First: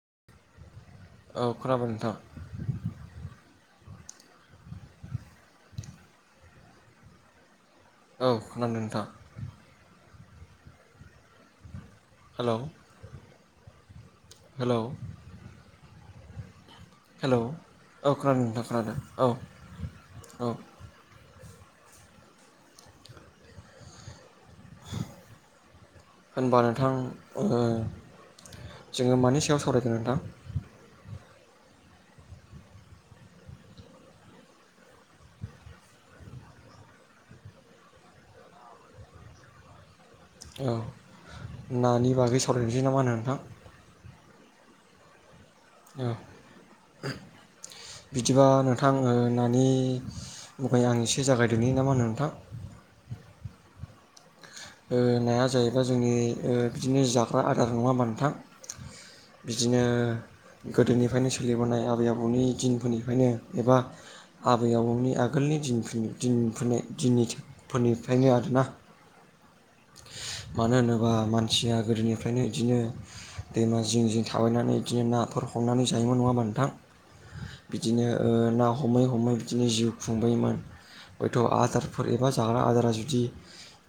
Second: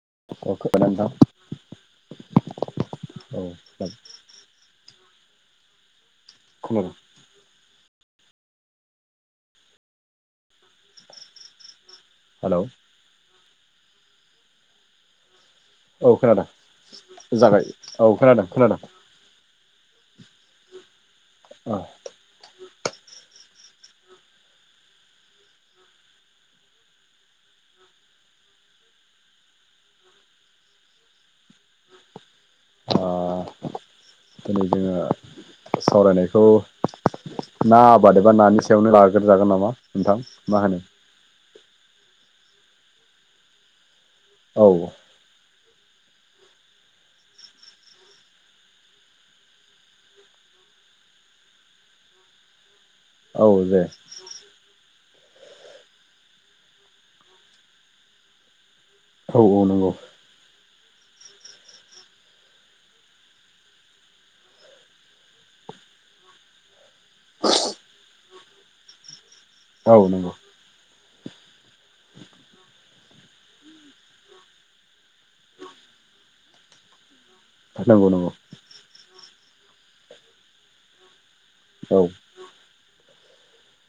[unintelligible] औ खोनाबाय नोंथां। औ। [unintelligible] औ खोनादों नोंथां। हेल'। Hello hello. औ खोनादों। जागाय औ खोनादों खोनादों। औ अ। होनबा नोंथां ओ जोङो मानि सायाव सावरायगोन नोंथां? ओ दिनै जोङो सावरायनायखौ ना आबाद एबा नानि सायावनो लाग्रोजागोन नामा? नोंथां मा औ होनो? नानि बागै सावरायनोसै ना मा होनो नोंथां? औ। उम। बिदिबा नोंथां ओ नानि मुङै आं एसे जागायदोनि नामा नोंथां? [inaudible] औ दे। ओ नाया जाहैबाय जोंनि ओ बिदिनो जाग्रा आदार नङा होनबा नोंथां? औ औ बिदिनो नंगौ गोदोनिफ्रायनो सोलिबोनाय आबै आबौनि दिनफोरनिफ्रायनो एबा आबै आबौनि आगोलनि दिनफुनि दिनफुनाय दिननि फोरनिफ्रायनो आरोना। औ नंगौ। बा मानसिया गोदोनिफ्रायनो बिदिनो दैमा जिं जिं थाबायनानै बिदिनो नाफोर हमनानै जायोमोन नङाबा नोंथां? बिदिनो नंगौ ओ नंगौ ना हमै हमै बिदिनो जिउ खुंबोयोमोन। हयथ' औ आदारफोर एबा जाग्रा आदारा जुदि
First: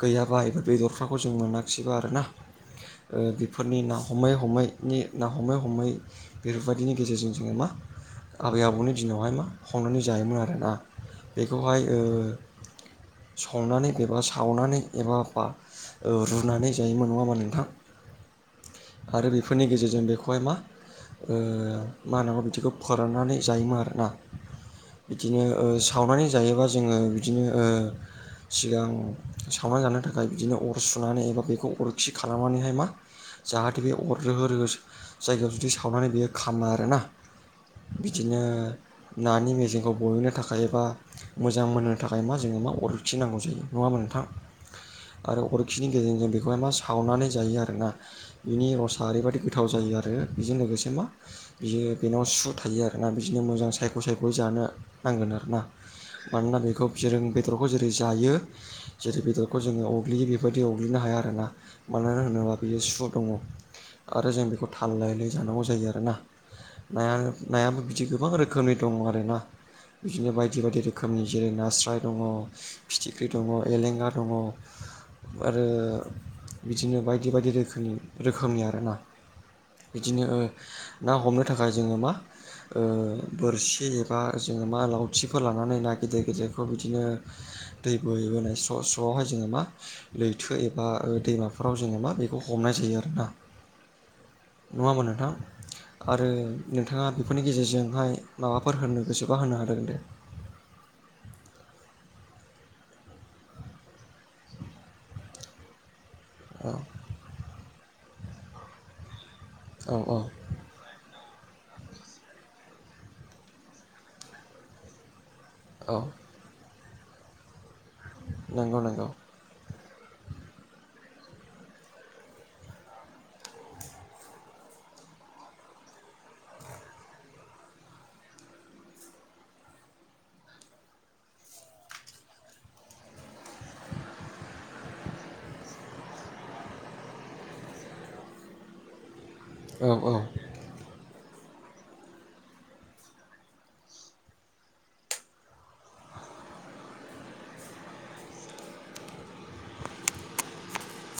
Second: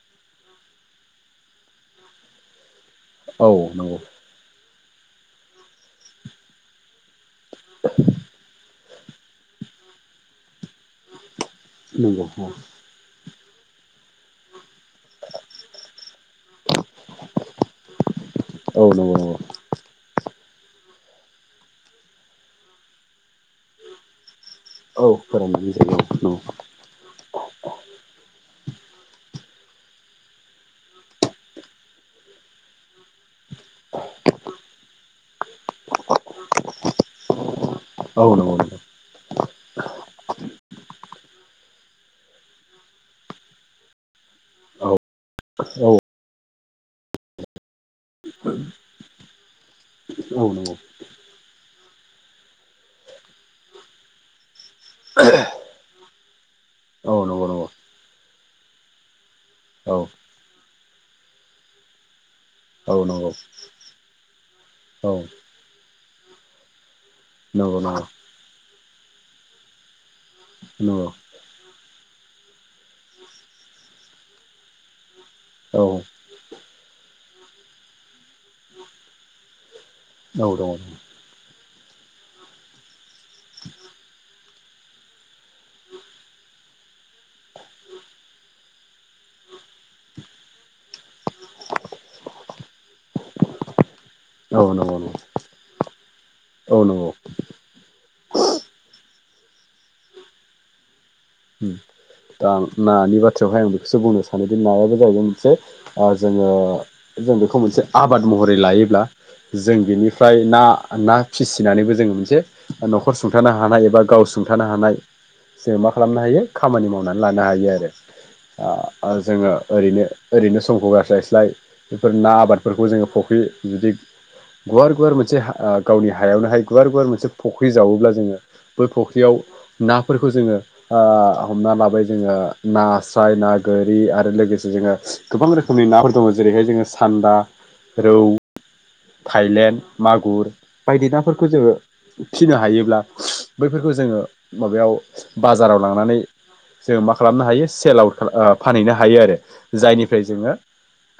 गैया बा एबा बेदरफ्रा हजम मोनाखिसैबा आरो ना ओ औ बेफोरनि ना नंगौ नंगौ हमै हमै नि ना हमै हमै बेफोरबायदिनि गेजेरजों जोङो मा आबै आबौनि दिनावहाय मा हमनानै जायोमोन आरोना बेखौहाय ओ औ संनानै एबा सावनानै एबा बा रुनानै जायोमोन नङा होनबा नोंथां? नंगौ आरो नंगौ बेफोरनि गेजेरजों बेखौहाय मा ओ मा होननांगौ बिदिखौ फोराननानै जायोमोन आरोना। औ बिदिनो ओ फोराननानै जायो सावनानै औ जायोबा जोङो बिदिनो ओ सिगां सावना जानो थाखाय बिदिनो अर सुनानै एबा बेखौ अरखि खालामनानैहाय मा जाहाथे बे अर रोहो रोहो सो जायगायाव जुदि सावनानै बेयो खामा आरोना औ बिदिनो नंगौ नंगौ नानि मेजेम खौ गहोनो थाखाय एबा मोजां मोननो थाखाय मा जोंनो मा अरखि नांगौ जायो नङा होमबा नोंथां? औ आरो औ अरखिनि गेजेरजों बेखौहाय मा सावनानै जायो आरोना बिनि रसा ओरैबाइदि गोद जायो आरो बेजों नंगौ लोगोसे मा बियो बेनाव सु थायो आरो ना बिदिनो मोजां सायख' सायख'यै जानो नांगोन आरो ना। मानोना बेखौ औ [unintelligible] नंगौ नंगौ बेदरखौ औ नंगौ औ जेरै- जायो जेरै- बेदर खौ जोङो अग्लियो बेफोरबायदि अग्लिनो हाया आरोना मानो होनोब्ला बेयो सु नंगौ नंगौ दङ' आरो जों बेखौ थाल लायै लायै जानांगौ जायो आरोना नाया नायाबो बिदि गोबां रोखोमनि दं आरोना बिदिनो बायदि बायदि नंगौ रोखोमनि जेरै- नास्राय दङ फिथिख्रि दङ एलेंगा दङ' आरो औ दङ बिदिनो बायदि बायदि रोखोमनि रोखोमनि आरोना बिदिनो ओ औ ना हमनो थाखाय जोङो मा ओ बोरसि एबा जोङो मा लावथिफोर लानानै ना गिदिर गिदिर खौ बिदिनो दै बोहैबोनाय स्र' स्र' आवहाय जोङो मा लैथो एबा ओ दैमाफोराव जोङो मा बेखौ हमनाय जायो आरो ना। नंगौ नङा होनबा नंगौ नोंथां? आरो औ नोंथाङा नंगौ बेफोरनि गेजेरजोंहाय माबाफोर होननो गोसोबा होननो हागोन दे। ओम आं नानि बाथ्रायावहाय आं बेखौसो बुंनो सानोदि नायाबो जाहैदों मोनसे ओ जोङो जों बेखौ मोनसे आबाद महरै लायोब्ला जों औ औ बिनिफ्राय ना ना फिसिनानैबो जोङो मोनसे न'खर सुंथानो हानाय एबा गाव सुंथानो हानाय जों मा औ खालामनो हायो खामानि मावनानै लानो हायो आरो नंगौ नंगौ ओ जोङो ओरैनो ओरैनो समखौ गारस्लायस्लाय बेफोर ना आबादफोरखौ जोङो फख्रि [unintelligible] गुवार गुवार मोनसे हा ओ गावनि हायावनोहाय गुवार गुवार मोनसे फुख्रि जावोब्ला जोङो बै फुख्रियाव नाफोरखौ जोङो ओ हमना लाबाय जोङो नास्राय ना गोरि आरो लोगोसे जोङो गोबां रोखोमनि नाफोर दङ जेरैहाय जोङो सा न्दा रौ औ थाइलेण्ड औ मागुर बायदि नाफोर खौ जोङो फिनो हायोब्ला बैफोरखौ जोङो माबायाव बाजाराव लांनानै जों मा खालामनो हायो सेल आउट ओ फानहैनो हायो आरो जायनिफ्राय जोङो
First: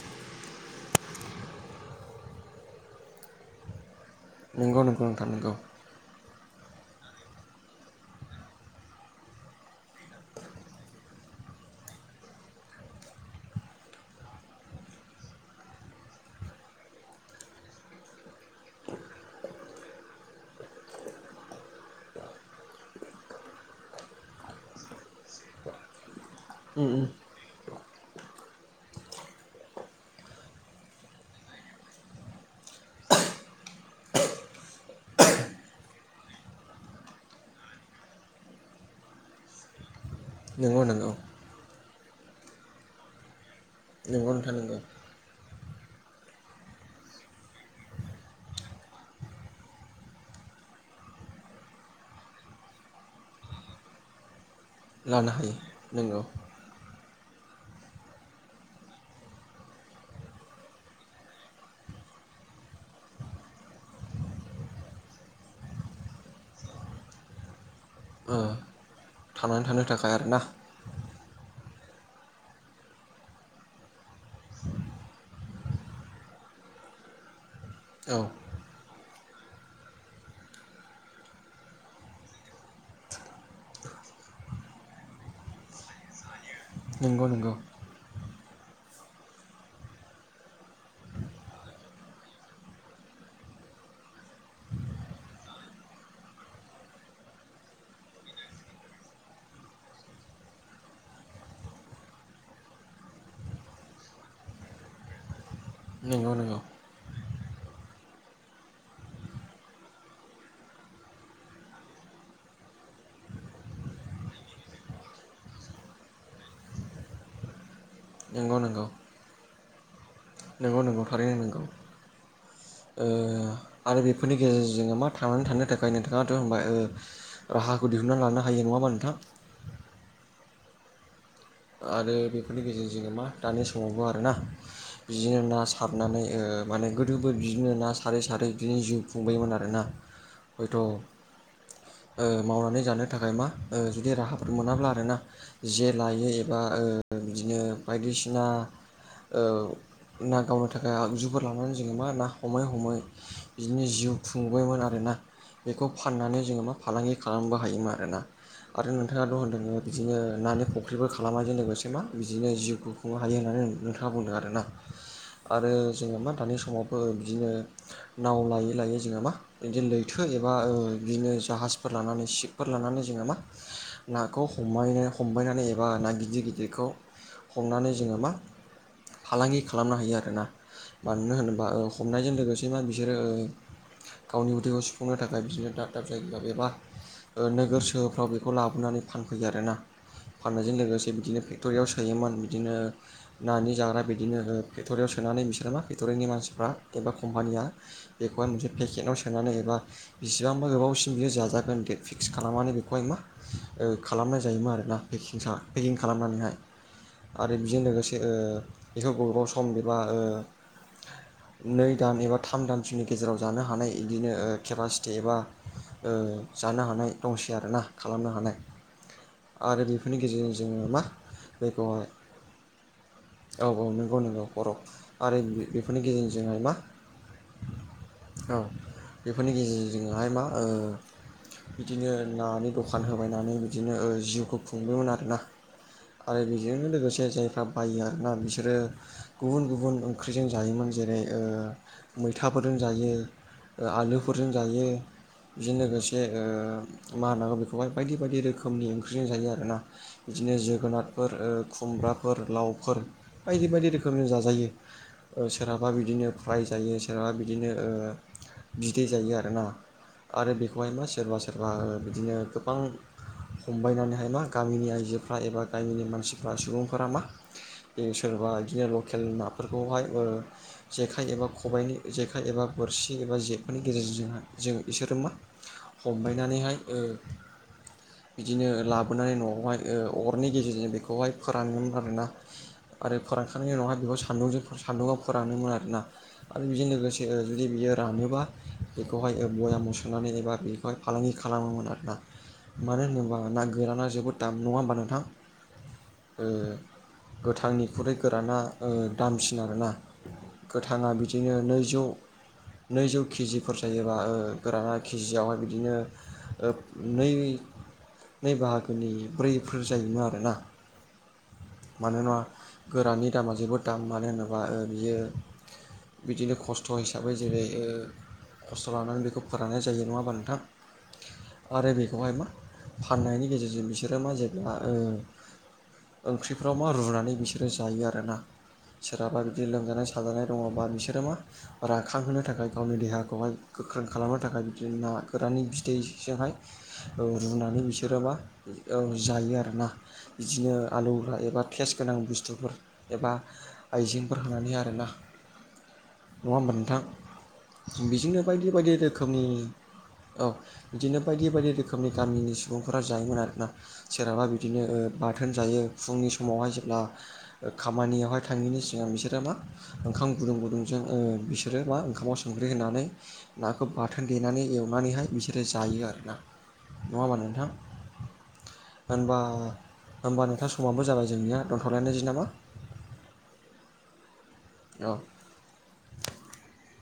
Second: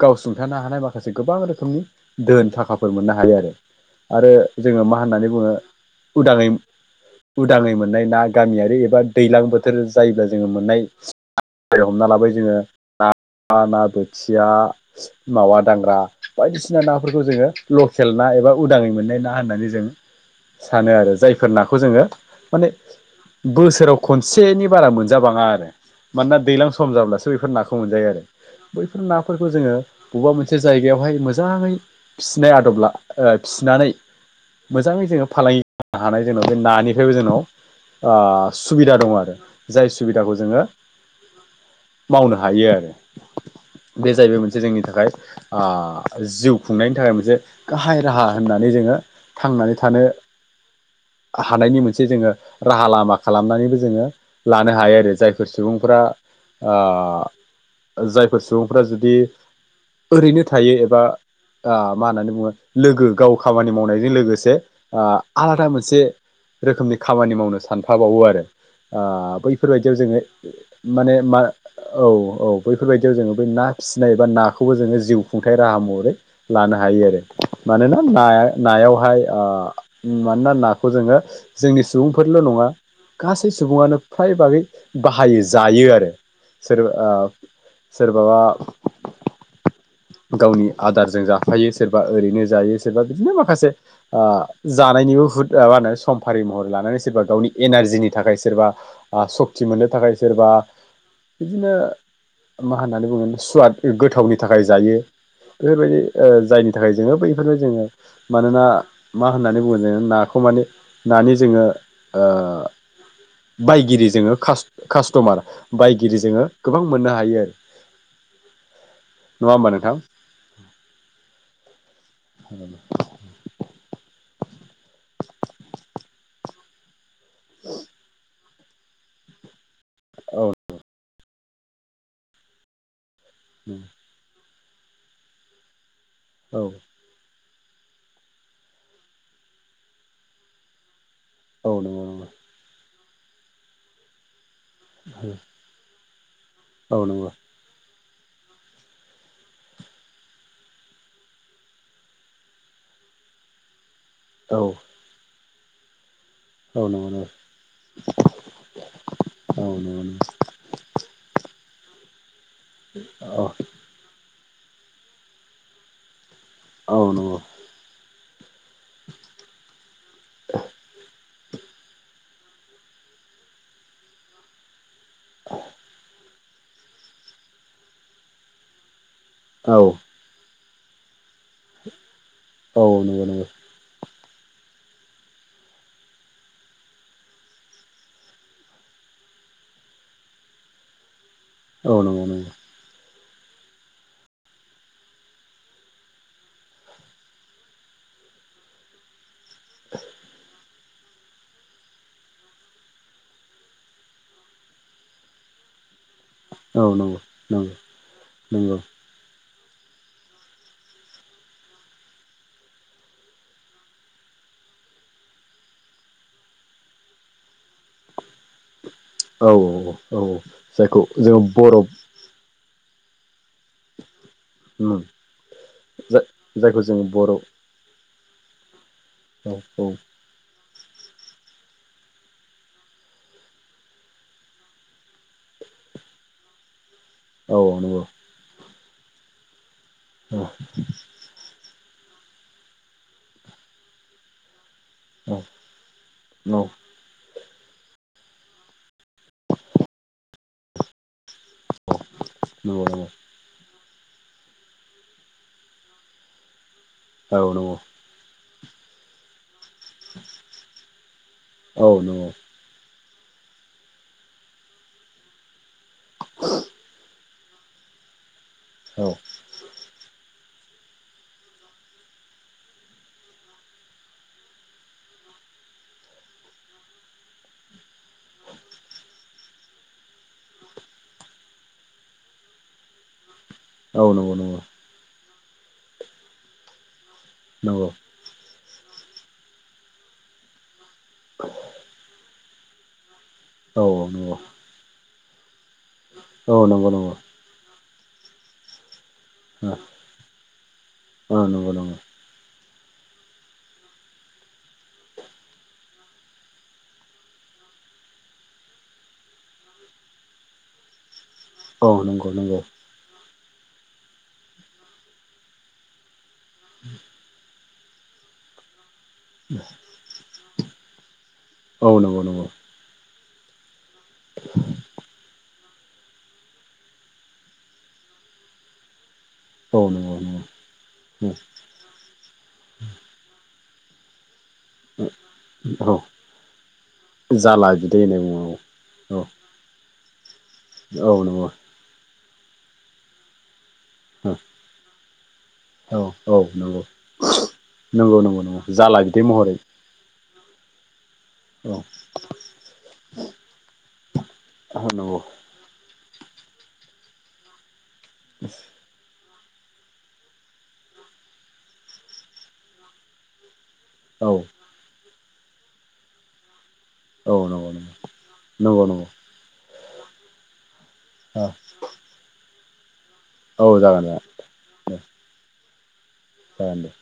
गावसुंथानो हानाय माखासे गोबां रोखोमनि दोन थाखाफोर मोननो हायो आरो। आरो नंगौ जोङो मा नंगौ नोंथां होननानै बुङो नंगौ उदाङै उदाङै मोननाय ना गामियारि एबा दैलां बोथोर जायोबा [unintelligible] हमना लाबाय जोङो ना [unintelligible] ना बोथिया मावा दांग्रा बायदिसिना नाफोरखौ जोङो लकेल ना एबा उदाङै मोननाय ना होननानै जों सानो आरो जायफोर नाखौ जोङो माने बोसोराव खनसेनि बारा मोन जाबाङा आरो मानोना दैज्लां उम सम उम जाब्लासो बेफोर नाखौ मोनजायो आरो बैफोर नाफोरखौ जोङो बबेबा मोनसे जायगायावहाय मोजाङै फिसिनाय आदब ला ओ फिनानै मोजाङै जोङो फालांगि हानाय जोंनाव बे नानिफ्रायबो जोंनाव ओ सुबिदा दं आरो जाय सुबिदाखौ जोङो नंगौ नंगौ मावनो हायो आरो बे नोंगौ जाहैबाय नोंथां मोनसे नोंगौ जोंनि थाखाय ओ जिउ खुंनायनि थाखाय मोनसे गाहाय राहा होननानै जोङो थांनानै थानो [unintelligible] हानायनि मोनसे जोङो राहा लामा खालामनानैबो जोङो लानो हायो आरो लानो जायफोर हायो सुबुंफोरा नोंगौ ओ जायफोर सुबुंफोरा जुदि ओरैनो थायो एबा मा होननानै बुङो लोगो गाव खामानि मावनायजों लोगोसे आलादा मोनसे रोखोमनि खामानि मावनो सानफाबावो ओ आरो थांनानै थानो बैफोरबायदियाव थाखाय जोङो आरोना माने मा औ औ बैफोरबायदियाव जोङो ब ना फिसिनाय बा नाखौबो जोङो जिउ खुंथाय राहा महरै ला ल हायो आरो मानोना औ ना नायावहाय मानोना नाखौ जोङो जोंनि सुबुंफोरल' नङा गासै सुबुङानो फ्राय बागै बाहायो जायो आरो सोरबा ओ नोंगौ नोंगौ सोरबा [unintelligible] गावनि आदारजों जाफायो सोरबा ओरैनो जायो सोरबा बिदिनो माखासे ओ जानायनि बुहुद मा होनो सम्फारि महरै लानानै सोरबा गावनि एनारजिनि थाखाय सोरबा सक्ति मोननो थाखाय सोरबा बिदिनो मा होननानै बुङो सुवाद गोथावनि थाखाय जायो बेफोरबायदि ओ नोंगौ नोंगौ जायनि थाखाय जोङो बै बेफोरो जोङो मानोना मा होननानै बुङो जों नाखौ माने नानि जोङो ओ [unintelligible] बाय िरि जोङो खास कास्टमार बायगिरि जोङो गोबां मोननो हायो आरो नंगौ नंगौ नङा हमबानोंथां नंगौ नंगौ थारैनो नोंगौ ओ आरो बे बेफोरनि गेजेरजों मा थांनानै थानो थाखाय नोंथाङाथ ओ होनबा राहाखौ दिहुनना लानो हायो नङाबा नोंथां औ दे आरो बेफोरनि गेजेरजोंोङो मा दानि समावबो आरोना बिदिनो ना हाबनानै ओ औ माने गोदोबोद बिदिनो ना सारै सारै बिदिनो जिउ खुंबायोमोन आरोना हयथ' ओ औ नंगौ नंगौ मावनानै जानो थाखाय मा ओ जुदि राहाफोर मोनाब्ला आरोना जे लायो एबा ओ औ नंगौ बिदिनो बायदिसिना ओ ना गावनो थाखाय आगजुफोर लानानै जोङो मा ना हमै हमै बिदिनो जिउ औ खुंबायमोन आरो ना बेखौ फाननानै जोङो मा नंगौ फालांगि नंगौ औ नंगौ औ नंगौ औ नंगौ औ नंगौ औ नंगौ खालामबो हायोमोन आरोना आरो नोंथाङा द होनदोंङो बिदिनो नानि फुख्रिबो मुवाजों लोगोसे मा बिदिनो जिउखौ खुंनो हायो होननानै नोंथाङा बुंदों आरोना आरो जों मा थानाय समावबो बिदिनो नाव लायै लायै जोंहा मा बिदि लैथो एबा ओ बिदिनो जाहाजफोर लानानै सि फोर लानानै जोङो मा नाखौ हमबानो हमबायनानै ए ना गिदिर गिदिरखौ हमनानै जोङो मा फालांगि खालामनो हायो आर ना मानो होनोबा ओ हमनायजों लोगोसे मा बिसोरो ओ गावनि उथैखौ सुफुंनो थाखाय बिदिनो दाब दाब जायगायावायाव एबा ओ नोगोर सोहोरफ्राव बेखौ लाबोनानै फान फैयो आरोना फाननायजों लोगोसे बिदिनो फेक्टरियाव सोयोमोन बिदिनो नानि जाग्रा बिदिनो ओ फेक्ट'रियाव सोनानै बिसोर मा फेक्ट'रिनि मानसिफ्रा एबा कम्पानिया बे बा मोनसे पेकेटाव सोनानै एबा बिसिबांबा गोबाव इयो जाजागोन दे फिक्स खालामनानै बिखौलाय मा ओ खालामनाय जायोमोन आरो ना। [unintelligible] पेकिंग खालामनानैहाय आरो नंगौ बेजों लोगोसे ओ नंगौ बेखौ गोबाव स सम एबा ओ नै दान एबा थाम दानसोनि गेजेराव जानो हानाय इदिनो केपासिटि एबा ओ जानो हानाय दंसै आरो ना खालामनो हानाय। औ औ आरो बेफोरनि औ गेजेरजों जोङो मा जायखौ जोङो बर'फ बेखौहाय औ औ नंगौ नंगौ बरफ उम आरो बेफोरनि जा गेजेरजोंजोंहाय मा जायखौ जोङो बर' औ औ बेफोरनि औ गेजेरजोंजोंहाय मा ओ बिदिनो नानि दखान होबायनानै बिदिनो ओ जिउखौ खुंदोंमोन आरोना। आरो बेजोंनो लोगोसे जायफ्रा औ बायो नंगौ आरोना बिसोरो गुबुन गुबुन औ ओंख्रिजों जायोमोन जेरै ओ मैथाफोरजों जायो। ओ आलुफोरजों जायो। औ बेजों लोगोसे ओ नंगौ मा होनांगौ बेखौहाय बायदि बायदि रोखोमनि ओं इदिनो जोगोनारफोर ओ खुमब्राफोर लावफोर नंगौ बायदि बायदि रोख खोमनि जाजायो ओ सोरहाबा बिदिनो फराय जायो सोरहाबा औ बिदिनो नंगौ ओ बिदै जायो आरोना। आरो बेखौहाय मा सोरबा सोरबा औ नंगौ बिदिनो गोबां हमबायनानैहाय मा गामिनि आइजोफ्रा एबा गामिनि मानसिफ्रा सुबुंफोरा मा बे सोरबा इदिनो औ लकेल नाफोरखौहाय ओ जेखाइ एबा खबाइनि जेखाइ एबा बोरसि एबा जेखायनि गेजेरजोंहाय जों बिसोरो मा हमबायनानैहाय ओ बिदिनो लाब न'आवहाय ओ अरनि गेजेरजों बेखौहाय फोरानोमोन आरोना। आरो फोरानखांनायनि उनावहाय बेखौ नंगौ नंगौ सान्दुंजों सान्दुंआव फोराननोमोन आरोना। आरो बेजों लोगोस जोङो जुदि औ नंगौ बियो रानोबा बेखौहाय ओ बयामआव सोनानै एबा बे फार फालांगि खालामोमोन आरोना। मानो होनोबा ना गोराना जोबोद दाम नङा होमबा नोंथां? ओ औ नंगौ औ नंगौ नंगौ औ गोथांनिख्रुइ गोराना ओ दामसिन आरोना गोथाङा बिदिनो नंगौ नैजौ नैजौ केजिफोर जायोबा ओ गोराना केजियावहाय बिदिनो ओ नै नै बाहागोनि ब्रैफोर जायोमोन आरोना औ नंगौ मानोना नंगौ गोरानि दामा जोबोद दाम मानो होनोबा ओ बियो बिदिनो खस्थ' हिसाबै जेरै ओ [unintelligible] थ' लानानै बेखौ फोराननाय जायो नङा होमबा नोंथां? आरो औ बेखौहाय मा फाननायनि गेजेरजों बिसोरो मा जेब्ला ओ ओंख्रिफ्राव मा रुनानै बिसोरो जायो आरोना। सोरहाबा जुदि लोमजानाय नंगौ नंगौ साजानाय दङबा बिसोरो मा राखांहोनो थाखाय गावनि देहाखौहाय गोख्रों खालामनो थाखाय बिदिनो ना गोराननि औ बिदैजोंहाय ओ जाला रुनानै बि बिदै सोरो होननाय मा औ बुङो जायो आरोना। बिदिनो औ आलु नंगौ होफायोबा थेस गोनां बुस्थुफोर एबा आइजेंफोर हानानै आरोना। औ औ होमबा नंगौ नोंथां नंगौ नंगौ बेजोंनो नंगौ बायदि बायदि जाला बिदै रोखोमनि महरै। औ बिदिनो बायदि बायदि औ रोखोमनि गामिनि सु बुंफोरा जायोमोन आरोना। सोरहाबा बिदिनो ओ नंगौ बाथोन जायो। फुंनि समावहाय जेब्ला ओ खामानियावहाय थाङिनि सिगां बिसोर रो मा ओंखाम गुदुं गुदुंजों ओ बिसोरो मा ओंखामाव संख्रि होनानै नाखौ बाथोन औ देनानै एवनानैहाय बिसोरो जायो आरो ना। नङा होमबा औ नों थां नंगौ नंगौ नंगौ नंगौ होनबा होमबा नोंथां समाबो जाबाय जोंनिया दोनथ'लायनोसै नामा? औ जागोन दे औ जागोन दे